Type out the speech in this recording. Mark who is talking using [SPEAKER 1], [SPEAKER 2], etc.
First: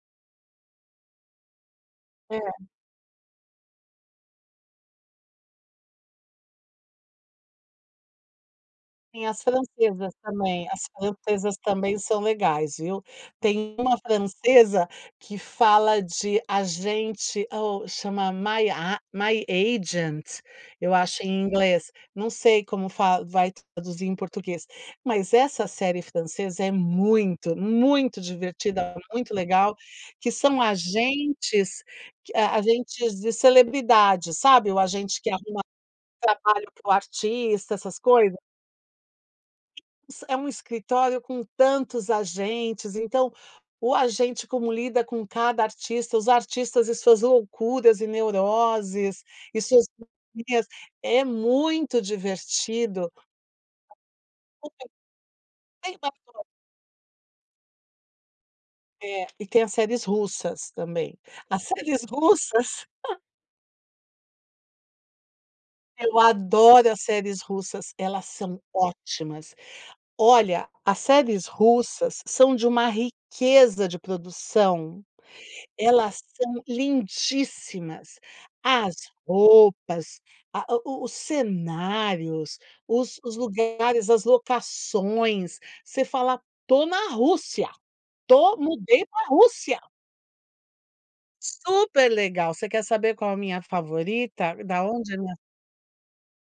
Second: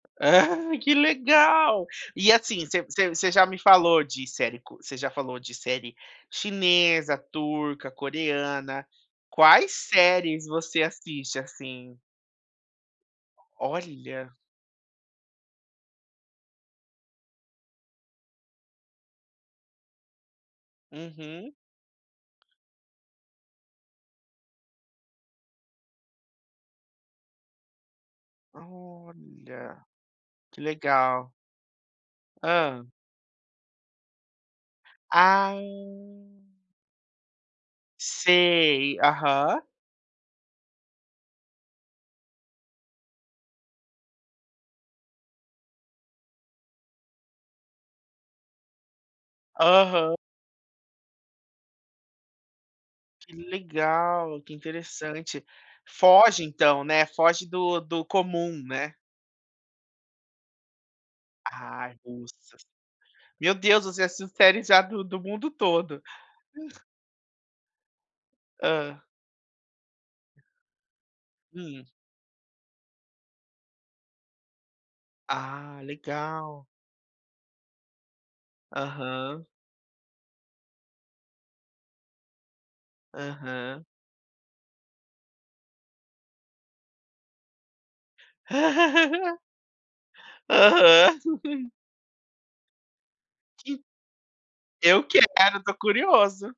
[SPEAKER 1] Que legal. E
[SPEAKER 2] É.
[SPEAKER 1] assim, você você você já me falou de série você já falou de série chinesa, turca, coreana.
[SPEAKER 2] Sim, as
[SPEAKER 1] Quais
[SPEAKER 2] francesas
[SPEAKER 1] séries
[SPEAKER 2] também, as
[SPEAKER 1] você assiste
[SPEAKER 2] francesas também
[SPEAKER 1] assim?
[SPEAKER 2] são legais, viu? Tem uma
[SPEAKER 1] Olha.
[SPEAKER 2] francesa que fala de agente, chama My A My Agent, eu acho, em
[SPEAKER 1] Uhum.
[SPEAKER 2] inglês, não sei como fa vai traduzir em português, mas essa série francesa é muito, muito divertida, muito legal,
[SPEAKER 1] Olha,
[SPEAKER 2] que
[SPEAKER 1] que
[SPEAKER 2] são
[SPEAKER 1] legal.
[SPEAKER 2] agentes q hã,
[SPEAKER 1] Hã.
[SPEAKER 2] agentes de celebridades, sabe? O agente que
[SPEAKER 1] Ah.
[SPEAKER 2] arruma trabalho para o artista, essas coisa.
[SPEAKER 1] Sei, aham.
[SPEAKER 2] É um escritório com tantos agentes, então o agente como lida com cada artista, os artistas e suas loucuras e neuroses, e suas
[SPEAKER 1] Aham.
[SPEAKER 2] manias, é muito divertido.
[SPEAKER 1] Que legal, que interessante. Foge
[SPEAKER 2] [unintelligible]
[SPEAKER 1] então né, foge do do comum, né?
[SPEAKER 2] É e tem as séries russas também. As
[SPEAKER 1] Ai,
[SPEAKER 2] séries
[SPEAKER 1] russas,
[SPEAKER 2] russas
[SPEAKER 1] meu Deus, você assistiu séries já do do mundo todo.
[SPEAKER 2] Eu adoro as séries russas, elas são
[SPEAKER 1] Hã.
[SPEAKER 2] ótimas. Olha, as séries
[SPEAKER 1] Hum.
[SPEAKER 2] russas são de uma riqueza de produção,
[SPEAKER 1] Ah
[SPEAKER 2] elas são
[SPEAKER 1] legal.
[SPEAKER 2] lindíssimas, as
[SPEAKER 1] Aham.
[SPEAKER 2] roupas, a a o os cenários, os os
[SPEAKER 1] Aham.
[SPEAKER 2] lugares, as locações, você fala estou na Rússia, tô mudei pra Rússia.
[SPEAKER 1] Aham.
[SPEAKER 2] Super legal, você quer saber qual a minha
[SPEAKER 1] Que
[SPEAKER 2] favorita? Da
[SPEAKER 1] Eu
[SPEAKER 2] onde
[SPEAKER 1] quero,
[SPEAKER 2] na
[SPEAKER 1] estou curioso.